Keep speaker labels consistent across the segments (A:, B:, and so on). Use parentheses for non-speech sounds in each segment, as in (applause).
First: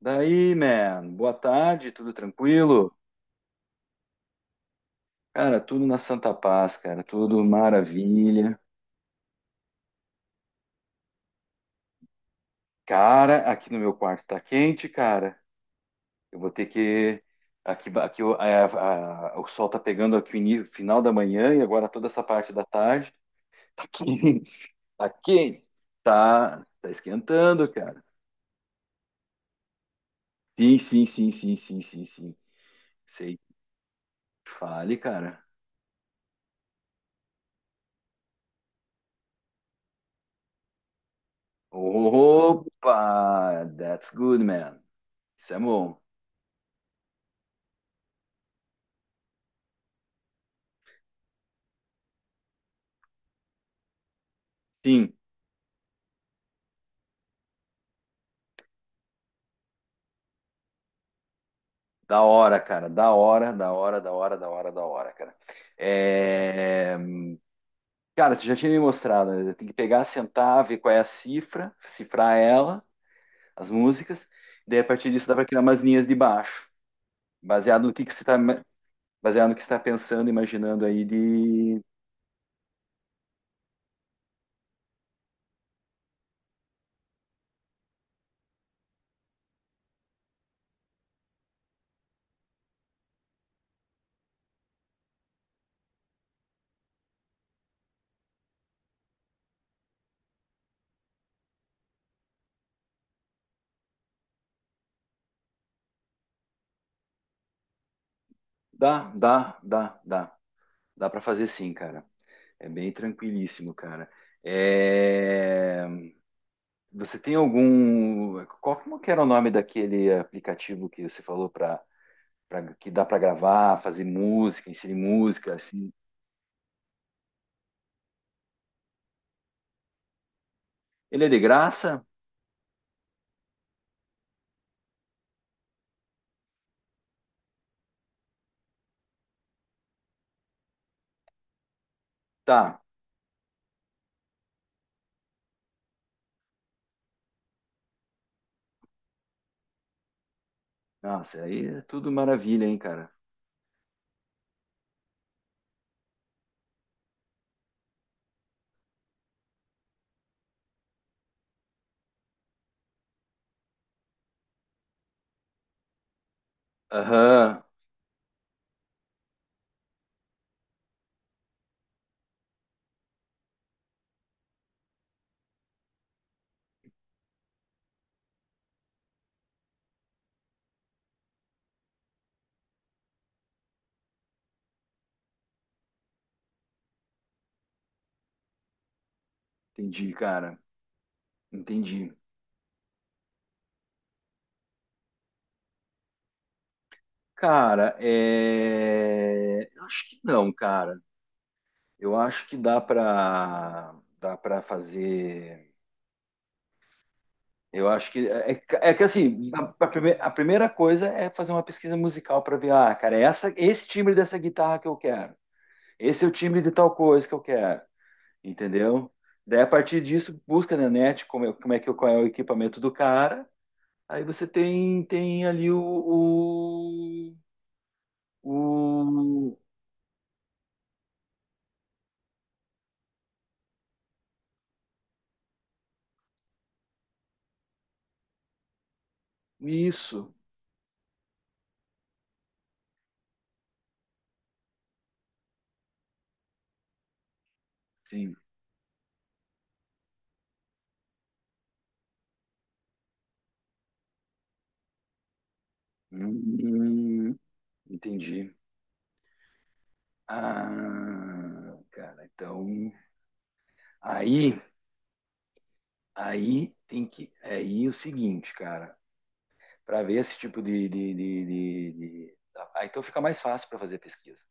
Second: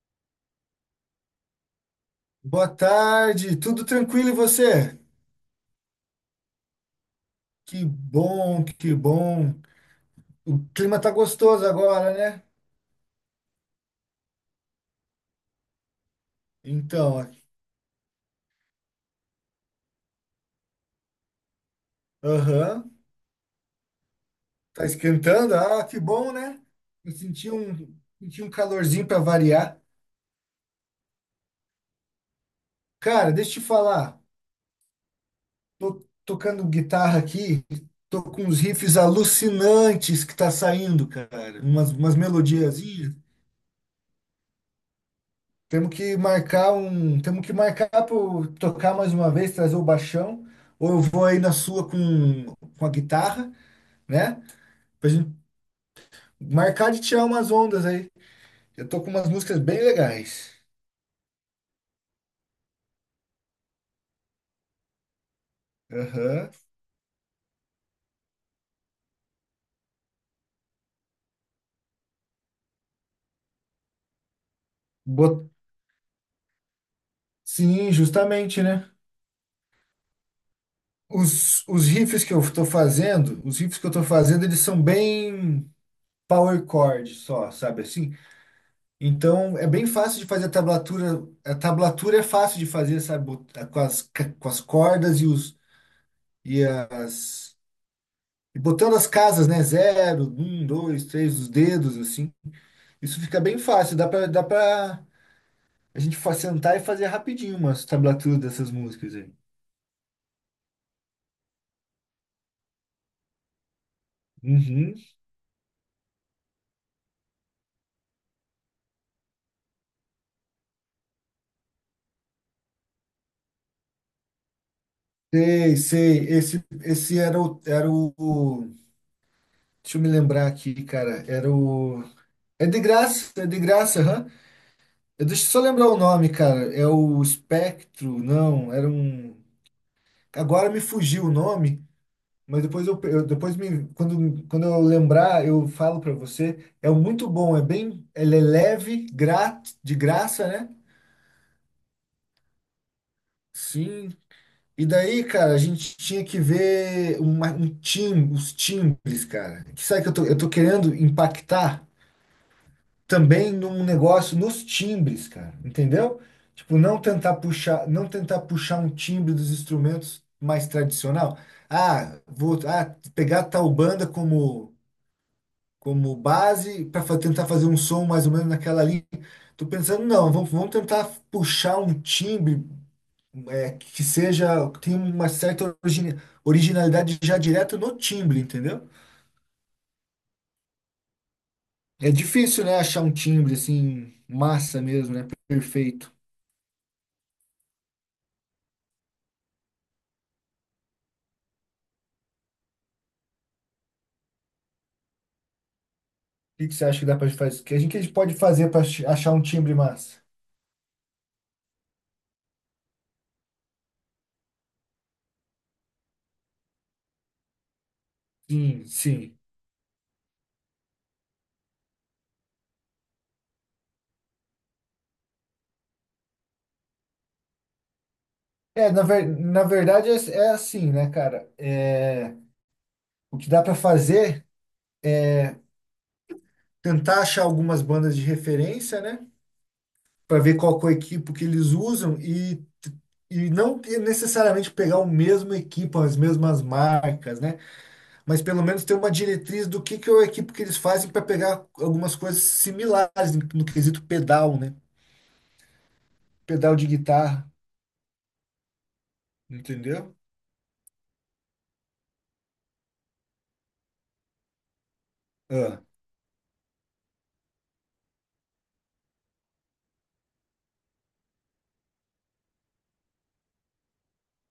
A: Daí, man, boa tarde, tudo
B: Boa
A: tranquilo?
B: tarde, tudo tranquilo e você?
A: Cara, tudo na Santa Paz, cara, tudo
B: Que
A: maravilha.
B: bom, que bom. O clima tá gostoso agora, né?
A: Cara, aqui no meu quarto tá quente, cara. Eu vou ter que.
B: Então,
A: Aqui, aqui o sol tá pegando aqui o final da manhã e agora toda essa parte da
B: aham,
A: tarde. Tá quente, (laughs)
B: tá
A: tá
B: esquentando?
A: quente.
B: Ah, que bom, né?
A: Tá
B: Eu senti
A: esquentando,
B: um,
A: cara.
B: senti um calorzinho para variar.
A: Sim, sim, sim.
B: Cara,
A: Sei.
B: deixa eu te falar,
A: Fale, cara.
B: tô tocando guitarra aqui, tô com uns riffs alucinantes que tá saindo, cara. Umas melodias.
A: Opa, that's good, man. Isso é
B: Temos
A: bom.
B: que marcar um. Temos que marcar para tocar mais uma vez, trazer o baixão. Ou eu vou aí na sua com a guitarra, né? Pra
A: Sim.
B: gente marcar de tirar umas ondas aí. Eu tô com umas músicas bem legais.
A: Da hora, cara. Da hora, da hora, da hora, da hora, da hora, cara.
B: Aham.
A: É, Cara, você já tinha me mostrado, né? Tem que pegar, sentar, ver qual é a cifra, cifrar ela, as músicas, daí a partir disso dá para
B: Bot-
A: criar umas linhas de baixo, baseado
B: Sim,
A: no que você está,
B: justamente, né?
A: baseado no que você está pensando, imaginando aí
B: Os,
A: de.
B: os riffs que eu tô fazendo, eles são bem power chord só, sabe assim? Então é bem fácil de fazer a tablatura. A tablatura é fácil de fazer, sabe? Com as cordas e os e as e botando as casas, né? Zero, um, dois, três, os dedos, assim. Isso fica bem fácil. Dá pra a gente sentar e fazer rapidinho umas tablaturas dessas
A: Dá,
B: músicas aí.
A: dá, dá, dá. Dá para fazer sim, cara. É bem tranquilíssimo, cara.
B: Uhum.
A: É, Você tem algum. Qual como que era o nome daquele aplicativo que você falou para que dá para gravar, fazer música, inserir música,
B: Sei,
A: assim.
B: sei. Esse era o. Deixa eu me lembrar aqui,
A: Ele
B: cara.
A: é de
B: Era o.
A: graça?
B: É de graça, aham. Deixa eu só lembrar o nome, cara. É o Espectro, não, era um. Agora me fugiu o nome, mas
A: Tá.
B: depois eu depois me quando eu lembrar, eu falo para você, é muito bom, é bem, ele é leve, grátis, de graça, né?
A: Nossa, aí é tudo maravilha, hein, cara.
B: Sim. E daí, cara, a gente tinha que ver os timbres, cara. Que sabe que eu tô querendo impactar também num negócio nos timbres, cara. Entendeu? Tipo, não tentar
A: Aham,
B: puxar, não tentar puxar um timbre dos instrumentos mais tradicional. Ah, vou pegar tal banda como base para tentar fazer um som mais ou menos naquela linha. Tô pensando, não, vamos tentar puxar um timbre que seja, que tenha uma certa originalidade já direto no timbre, entendeu?
A: entendi, cara.
B: É
A: Entendi.
B: difícil, né, achar um timbre assim, massa mesmo, né, perfeito. O
A: Cara, eu acho que não, cara. Eu acho que dá para fazer.
B: que que você acha que dá para fazer? O que a
A: Eu
B: gente, que a
A: acho
B: gente
A: que
B: pode
A: é,
B: fazer para
A: é que
B: achar um
A: assim,
B: timbre
A: a
B: massa?
A: a primeira coisa é fazer uma pesquisa musical para ver, ah, cara, é essa, esse timbre dessa guitarra que eu quero. Esse é o timbre de tal coisa que eu quero.
B: Sim,
A: Entendeu?
B: sim.
A: Daí, a partir disso, busca na net como é que, qual é o equipamento do cara. Aí você tem, tem ali
B: É,
A: o-
B: na verdade é assim, né, cara? É, o que dá para fazer tentar achar algumas bandas de referência, né?
A: isso,
B: Para ver qual que é o equipo que eles usam e não ter necessariamente pegar o mesmo equipo, as mesmas marcas, né?
A: sim.
B: Mas pelo menos ter uma diretriz do que é o equipo que eles fazem para pegar algumas coisas similares no quesito pedal, né? Pedal de
A: Hum,
B: guitarra,
A: entendi.
B: entendeu?
A: Ah, cara, então... Aí,
B: Ah,
A: aí tem que... Aí o seguinte, cara. Para ver esse tipo de... Ah, então fica mais fácil para fazer pesquisa.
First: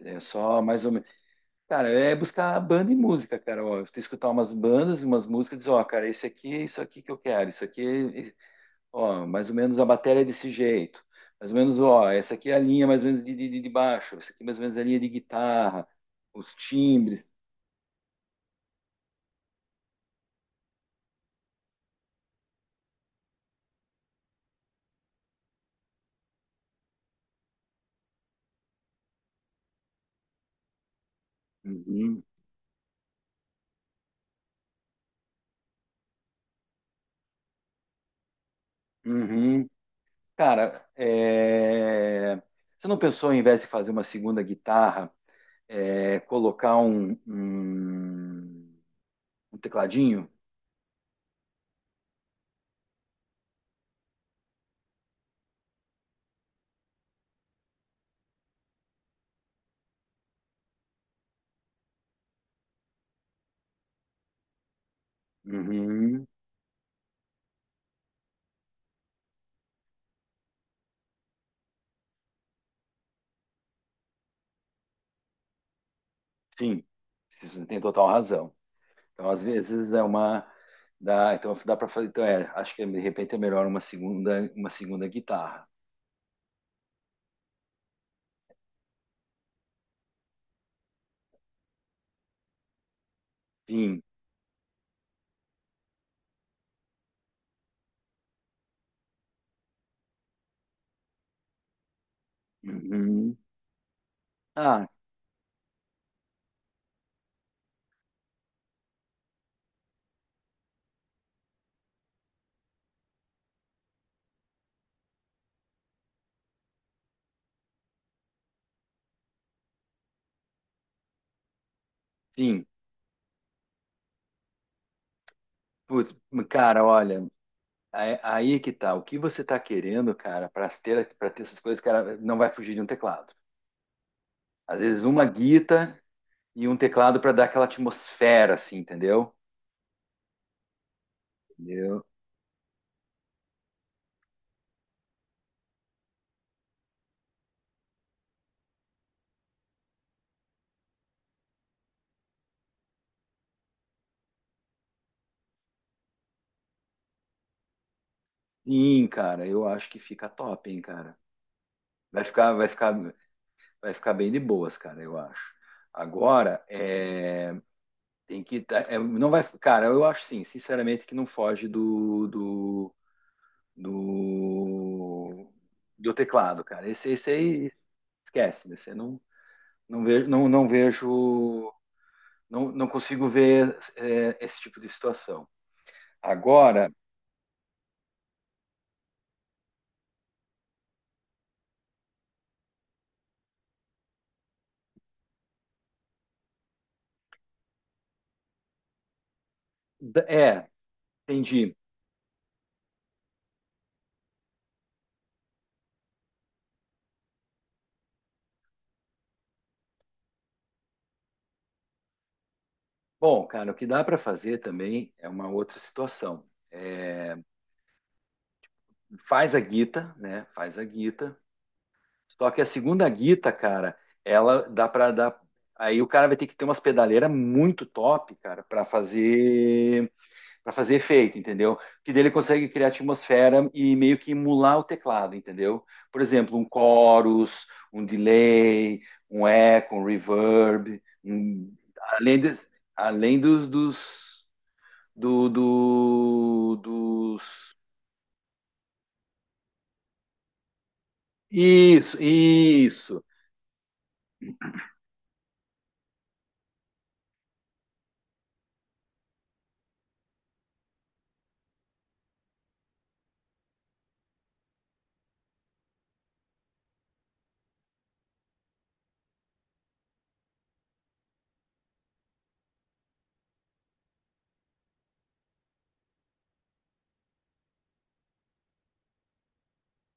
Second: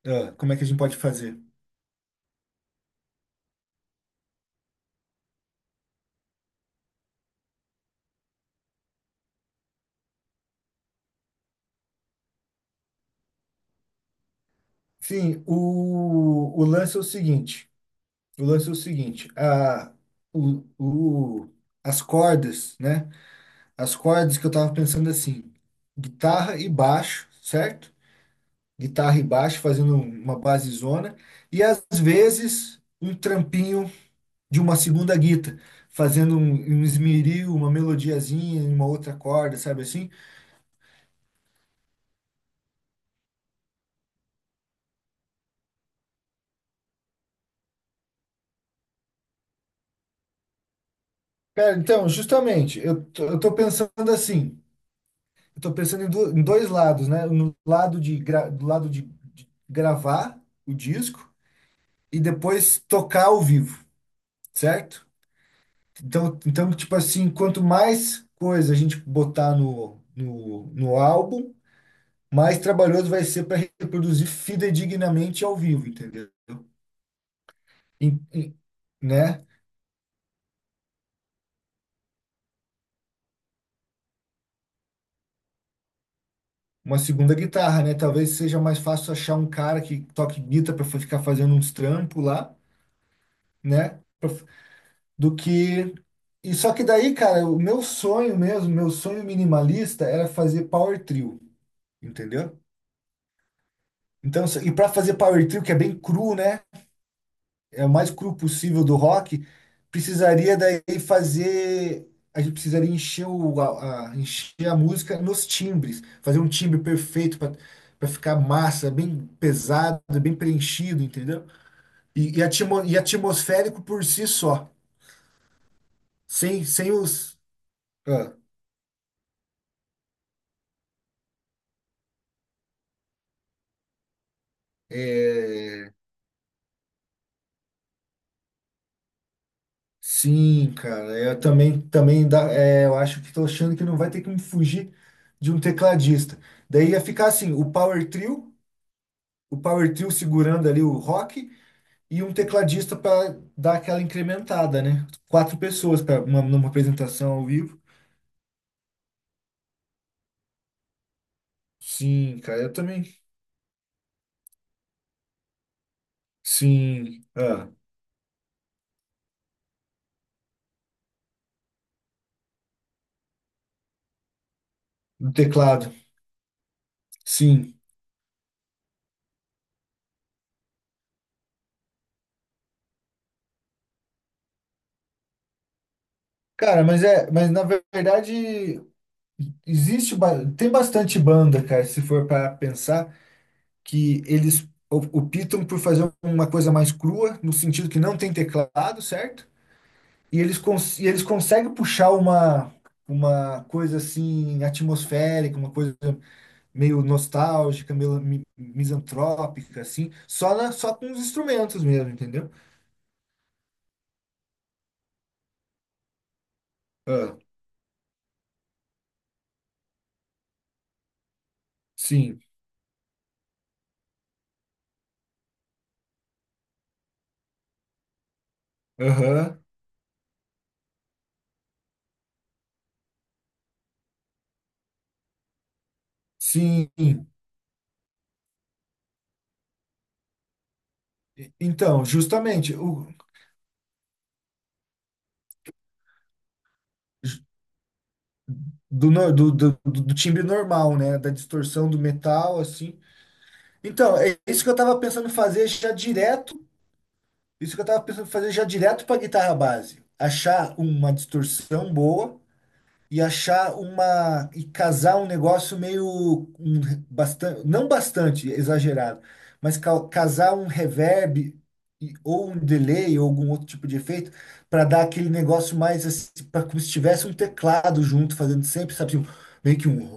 A: É
B: ah, como é
A: só
B: que a gente
A: mais ou
B: pode fazer?
A: Cara, é buscar banda e música, cara. Ó, tu escutar umas bandas e umas músicas, diz, ó, cara, esse aqui é isso aqui que eu quero, isso aqui, é- ó, mais ou menos a bateria é desse jeito, mais ou menos, ó, essa aqui é a linha mais ou menos de, de baixo, essa aqui é mais ou menos é a linha de
B: Sim,
A: guitarra,
B: o,
A: os
B: o lance é o
A: timbres.
B: seguinte. O lance é o seguinte, o, o, as cordas, né? As cordas que eu tava pensando assim, guitarra e baixo, certo? Guitarra e baixo fazendo uma basezona e às
A: Uhum,
B: vezes um trampinho de uma segunda guita, fazendo um esmeril, uma melodiazinha em uma outra corda,
A: uhum.
B: sabe assim?
A: Cara, é... você não pensou, em vez de fazer uma segunda guitarra, colocar um tecladinho?
B: Cara, então, justamente, eu tô pensando assim, eu tô pensando em dois lados, né? No lado de gra- do lado de gravar o disco e depois tocar ao vivo, certo?
A: Uhum.
B: Então, tipo assim, quanto mais coisa a gente botar no álbum, mais trabalhoso vai ser para reproduzir fidedignamente ao vivo, entendeu?
A: Sim, você tem total
B: Em-
A: razão.
B: em-
A: Então, às
B: né?
A: vezes é uma dá, então dá para fazer, então é, acho que de repente é melhor uma segunda guitarra.
B: Uma segunda guitarra, né? Talvez seja mais fácil achar um cara que toque guitarra para ficar fazendo uns trampos lá, né?
A: Sim.
B: Do que. E só que daí, cara, o meu sonho mesmo, meu sonho minimalista era fazer power trio, entendeu?
A: Uhum.
B: Então, e
A: Ah,
B: para fazer power trio, que é bem cru, né? É o mais cru possível do rock, precisaria daí fazer. A gente precisaria encher a música nos timbres, fazer um timbre perfeito para ficar massa, bem pesado, bem preenchido, entendeu? E, e,
A: sim.
B: atimo- e atmosférico por si só,
A: Putz,
B: sem,
A: cara,
B: sem
A: olha,
B: os. ah,
A: aí é que tá. O que você tá querendo, cara, para ter essas coisas, cara, não vai fugir de um teclado. Às vezes uma
B: é,
A: guita e um teclado para dar aquela atmosfera assim, entendeu?
B: sim, cara, eu também,
A: Entendeu?
B: também dá, eu acho que estou achando que não vai ter que me fugir de um tecladista. Daí ia ficar assim, o Power Trio segurando ali o rock e um tecladista para dar aquela incrementada, né? Quatro pessoas para uma, numa apresentação ao vivo.
A: Sim, cara, eu acho que fica top, hein, cara. Vai
B: Sim,
A: ficar,
B: cara,
A: vai
B: eu
A: ficar,
B: também.
A: vai ficar bem de boas, cara, eu acho. Agora,
B: Sim,
A: é Tem que. É, não vai. Cara, eu acho sim, sinceramente, que não foge do. do,
B: no
A: do,
B: teclado.
A: do teclado, cara. Esse aí
B: Sim.
A: esquece, meu. Você não, não vejo, não vejo. Não consigo ver esse tipo de situação.
B: Cara,
A: Agora,
B: mas na verdade tem bastante banda, cara, se for para pensar que eles o optam por fazer uma coisa mais crua, no sentido que não tem teclado, certo? E eles,
A: é,
B: cons e eles
A: entendi.
B: conseguem puxar uma coisa assim atmosférica, uma coisa meio nostálgica, meio misantrópica, assim, só com os instrumentos mesmo, entendeu?
A: Bom, cara, o que dá para fazer também é uma outra situação. É,
B: Ah,
A: faz a guita, né? Faz a guita.
B: sim,
A: Só que a segunda guita, cara, ela dá para dar. Aí o cara vai ter que ter umas pedaleiras muito top, cara,
B: aham,
A: para fazer efeito, entendeu? Que dele consegue criar atmosfera e meio que emular o teclado, entendeu? Por exemplo, um
B: sim.
A: chorus, um delay, um eco, um reverb, um-
B: Então,
A: além, des-
B: justamente, o,
A: além dos
B: ju-
A: dos
B: do, nor- do, do, do do timbre normal, né? Da distorção do metal, assim.
A: isso.
B: Então, é isso que eu tava pensando em fazer já direto. Isso que eu tava pensando em fazer já direto para guitarra base. Achar uma distorção boa, e achar uma e casar um negócio meio um, bastante, não bastante exagerado, mas casar um reverb ou um delay ou algum outro tipo de efeito para dar aquele negócio mais assim, pra, como se tivesse um teclado junto fazendo sempre, sabe, assim, um, meio que um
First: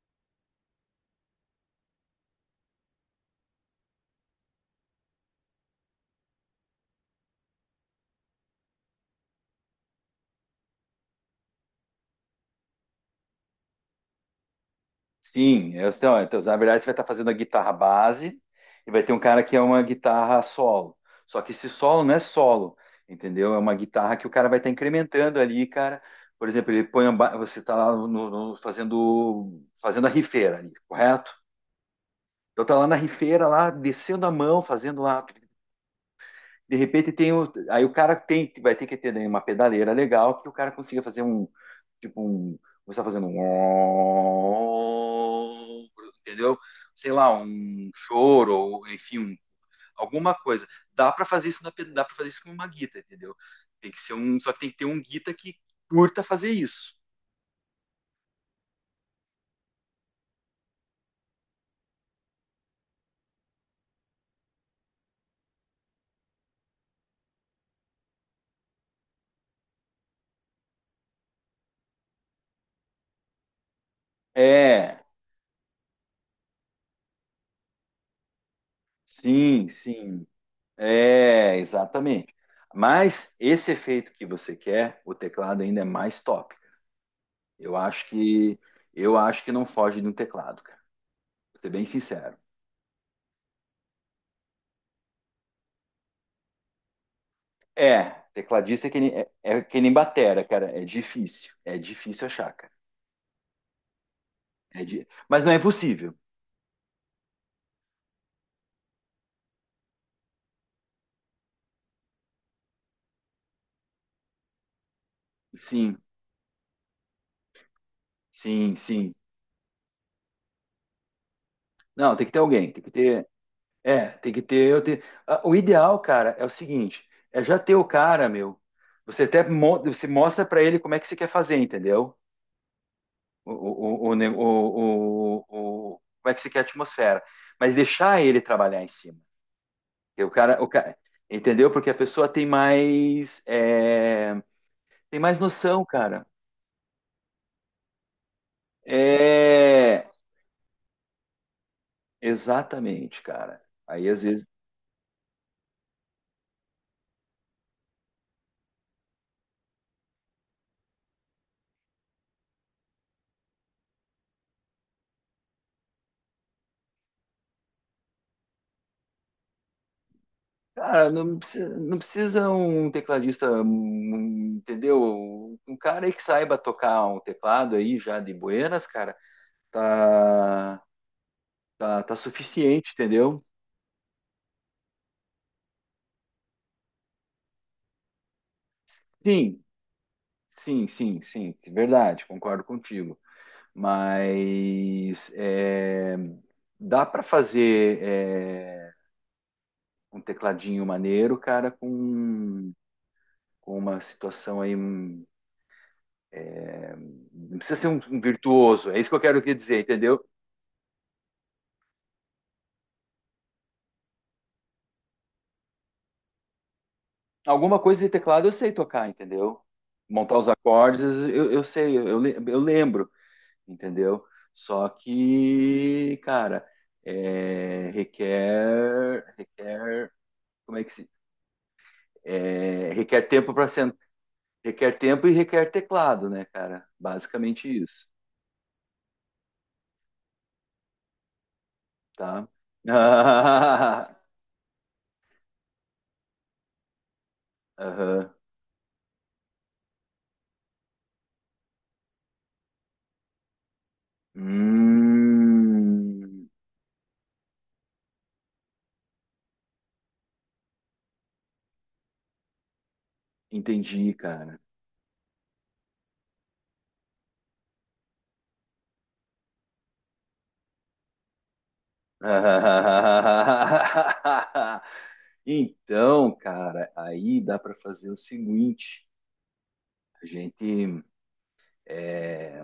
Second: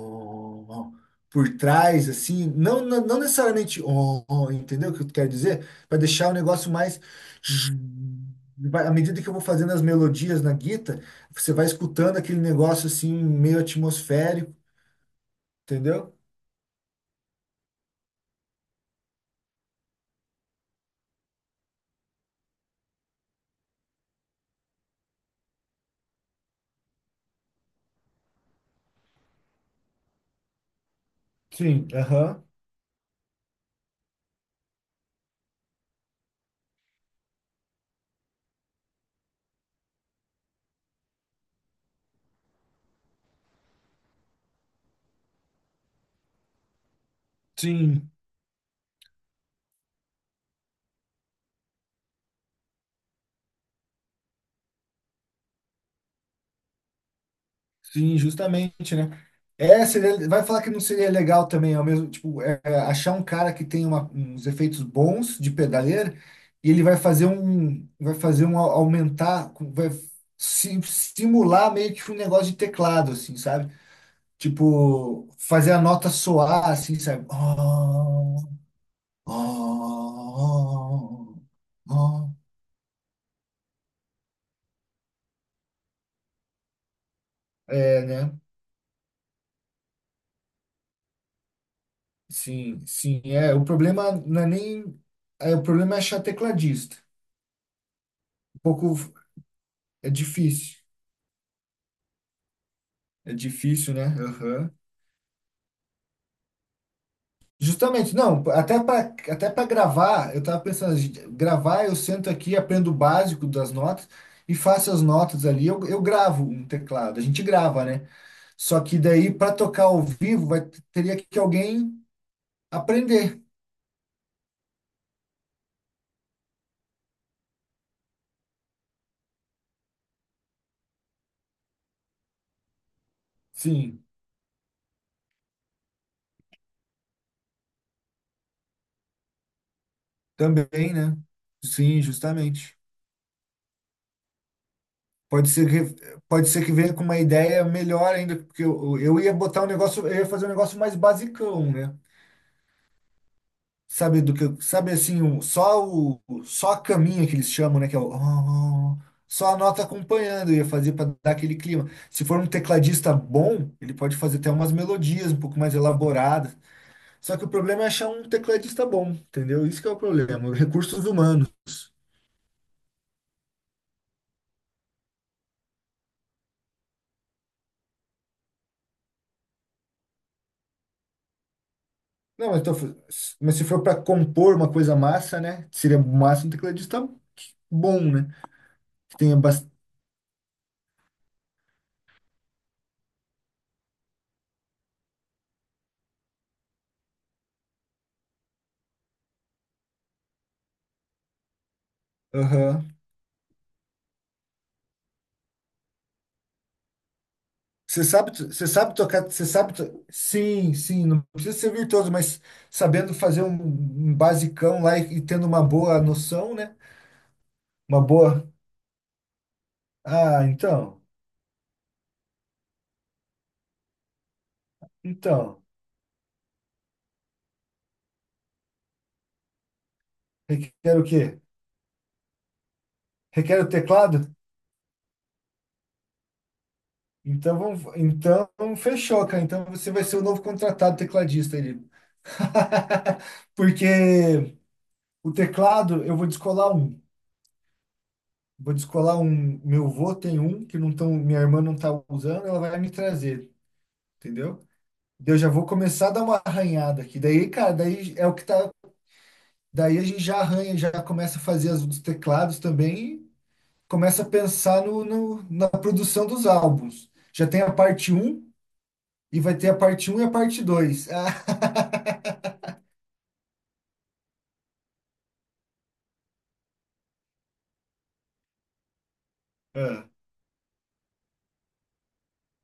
B: ó, ó, por trás assim, não não, não necessariamente ó, ó, entendeu o que eu quero dizer? Para deixar o negócio mais à medida que eu vou fazendo as melodias na guita, você vai escutando aquele negócio assim, meio atmosférico,
A: Sim, é,
B: entendeu?
A: então, então, na verdade você vai estar fazendo a guitarra base e vai ter um cara que é uma guitarra solo. Só que esse solo não é solo, entendeu? É uma guitarra que o cara vai estar incrementando ali, cara. Por exemplo, ele põe a você está lá fazendo a rifeira ali, correto?
B: Sim, aham.
A: Então tá lá na rifeira lá, descendo a mão, fazendo lá de repente tem o, aí o cara tem vai ter que ter uma pedaleira legal que o cara consiga fazer um tipo um você está fazendo um entendeu sei lá um
B: Sim,
A: choro ou enfim um, alguma coisa dá para fazer isso na dá para fazer isso com uma guita entendeu tem que ser um só que tem que ter um guita que curta fazer isso
B: sim, justamente, né? É, vai falar que não seria legal também, ao mesmo, tipo, achar um cara que tem uma, uns efeitos bons de pedaleira e ele vai fazer um aumentar, vai simular meio que um negócio de teclado, assim, sabe?
A: é
B: Tipo, fazer a nota soar, assim, sabe? Oh,
A: sim
B: oh,
A: é
B: oh,
A: exatamente
B: oh.
A: mas esse efeito que você quer o teclado ainda é mais top. Eu
B: É,
A: acho
B: né?
A: que eu acho que não foge de um teclado, cara. Pra ser bem sincero.
B: Sim, sim. É, o problema não é nem. É, o problema é achar tecladista.
A: É,
B: Um
A: tecladista é que
B: pouco.
A: nem, é que nem
B: É
A: batera, cara.
B: difícil.
A: É difícil. É difícil achar, cara.
B: É difícil, né? Aham.
A: Mas não é impossível.
B: Justamente, não, até para gravar, eu tava pensando, gente, gravar, eu sento aqui, aprendo o básico das notas e faço as notas ali, eu,
A: Sim,
B: eu gravo um teclado, a gente grava, né?
A: sim,
B: Só que
A: sim.
B: daí para tocar ao vivo vai, teria que alguém
A: Não, tem que ter alguém. Tem que ter.
B: aprender.
A: É, tem que ter. Eu ter... Ah, o ideal, cara, é o seguinte: é já ter o cara, meu. Você até você mostra pra ele como é que você quer fazer, entendeu?
B: Sim,
A: O, ne- o- como é que você quer a atmosfera. Mas deixar ele trabalhar em cima. O
B: também,
A: cara,
B: né?
A: entendeu? Porque a
B: Sim,
A: pessoa tem
B: justamente.
A: mais, tem mais
B: Pode ser
A: noção,
B: que,
A: cara.
B: pode ser que venha com uma ideia melhor ainda, porque eu ia botar um negócio,
A: É,
B: eu ia fazer um negócio mais basicão, né?
A: exatamente, cara. Aí
B: Sabe
A: às
B: do que,
A: vezes,
B: sabe assim, só a caminha que eles chamam, né? Que é o, (laughs) "Ah", só a nota acompanhando, eu ia fazer para dar aquele clima. Se for um tecladista bom, ele pode fazer até umas melodias um pouco mais elaboradas. Só que o problema é achar um tecladista bom, entendeu? Isso que é o problema, recursos
A: cara,
B: humanos.
A: não precisa um tecladista, entendeu? Um cara aí que saiba tocar um teclado aí já de buenas, cara, tá, tá
B: Não, mas,
A: suficiente, entendeu?
B: mas se for para compor uma coisa massa, né? Seria massa um tecladista bom, né? Que tenha
A: Sim,
B: bastante.
A: sim, verdade, concordo contigo. Mas é, dá para fazer é, um tecladinho maneiro, cara, com uma situação aí. Um- Não precisa ser um
B: Você
A: virtuoso,
B: sabe
A: é isso que eu
B: tocar,
A: quero dizer, entendeu?
B: Sim, sim, não precisa ser virtuoso, mas sabendo fazer um basicão lá e tendo uma boa noção, né?
A: Alguma
B: Uma
A: coisa de teclado
B: boa.
A: eu sei tocar, entendeu? Montar
B: Ah,
A: os acordes
B: então,
A: eu sei, eu, eu lembro, entendeu? Só
B: então.
A: que, cara, é, requer, como é que
B: Requer o
A: se,
B: quê?
A: é, requer tempo
B: Requer
A: para
B: o teclado?
A: Requer tempo e requer teclado, né, cara?
B: Então,
A: Basicamente
B: vamos,
A: isso,
B: então fechou, cara. Então você vai ser o novo contratado tecladista ali.
A: tá?
B: (laughs)
A: (laughs)
B: Porque o teclado, eu vou descolar um.
A: Aham.
B: Vou descolar um. Meu avô tem um que não tão, minha irmã não tá usando, ela vai me trazer, entendeu? Daí eu já vou começar a dar uma
A: Hum,
B: arranhada aqui. Daí, cara, daí é o que tá. Daí a gente já arranha, já começa a fazer as dos teclados também e
A: entendi,
B: começa a
A: cara.
B: pensar no, na produção dos álbuns. Já tem a parte um e vai ter a parte um e a parte dois. (laughs)
A: (laughs) Então, cara, aí dá para fazer o seguinte:
B: Ah, ah,
A: a gente, é,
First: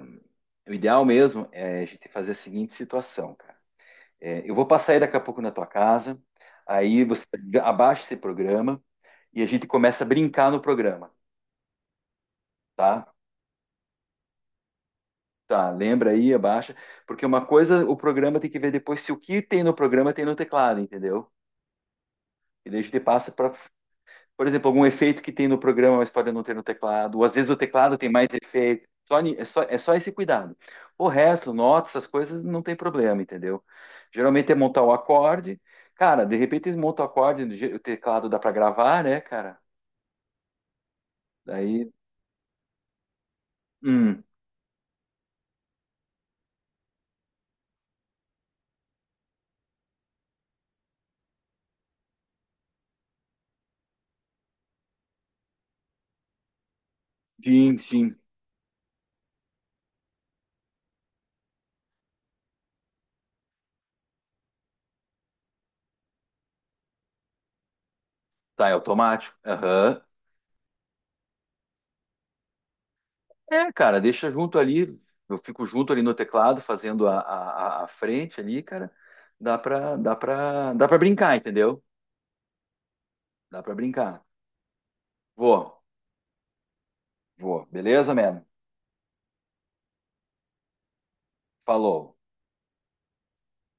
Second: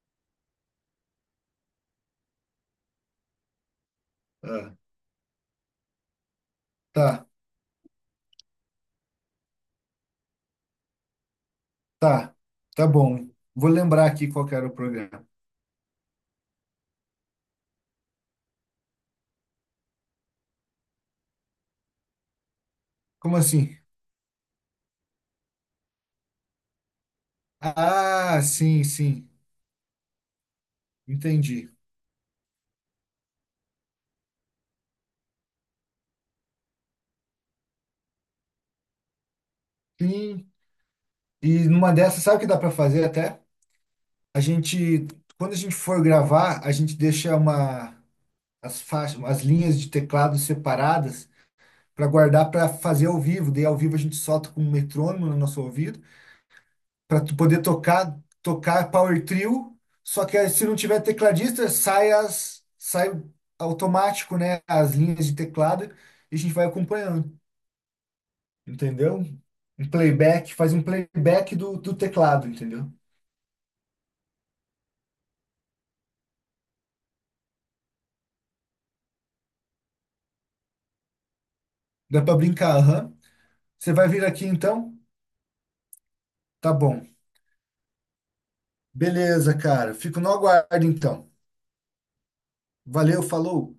A: o ideal mesmo é a gente fazer a seguinte situação, cara. É, eu vou
B: ah.
A: passar aí daqui a pouco na tua casa, aí você
B: Tá,
A: abaixa esse programa e a gente começa a brincar no programa.
B: tá, tá
A: Tá?
B: bom. Vou lembrar aqui qual que era o programa.
A: Tá, lembra aí, abaixa. Porque uma coisa, o programa tem que ver depois se o que tem no programa tem no teclado, entendeu? E daí a gente passa
B: Como
A: para,
B: assim?
A: por exemplo, algum efeito que tem no programa, mas pode não ter no teclado. Ou às vezes o teclado tem mais
B: Ah, sim,
A: efeito. Só,
B: sim.
A: é só, é só esse cuidado. O resto,
B: Entendi.
A: notas, essas coisas, não tem problema, entendeu? Geralmente é montar o acorde. Cara, de repente eles montam o acorde, o teclado dá para gravar, né, cara?
B: Sim. E
A: Daí,
B: numa dessas, sabe o que dá para fazer até?
A: hum,
B: A gente, quando a gente for gravar, a gente deixa uma as faixas, as linhas de teclado separadas para guardar para fazer ao vivo. Daí ao vivo a gente solta com um metrônomo no nosso ouvido para tu poder
A: sim.
B: tocar power trio. Só que aí, se não tiver tecladista, sai automático, né, as linhas de teclado e a gente vai acompanhando.
A: Tá, é
B: Entendeu?
A: automático.
B: Um
A: Aham.
B: playback, faz um playback do teclado, entendeu?
A: É, cara, deixa junto ali, eu fico junto ali no teclado, fazendo a frente ali, cara. Dá pra brincar, entendeu?
B: Dá pra brincar, aham.
A: Dá pra
B: Você vai
A: brincar.
B: vir aqui então?
A: Vou,
B: Tá bom.
A: vou. Beleza, mano?
B: Beleza, cara. Fico no aguardo então.
A: Falou.
B: Valeu, falou.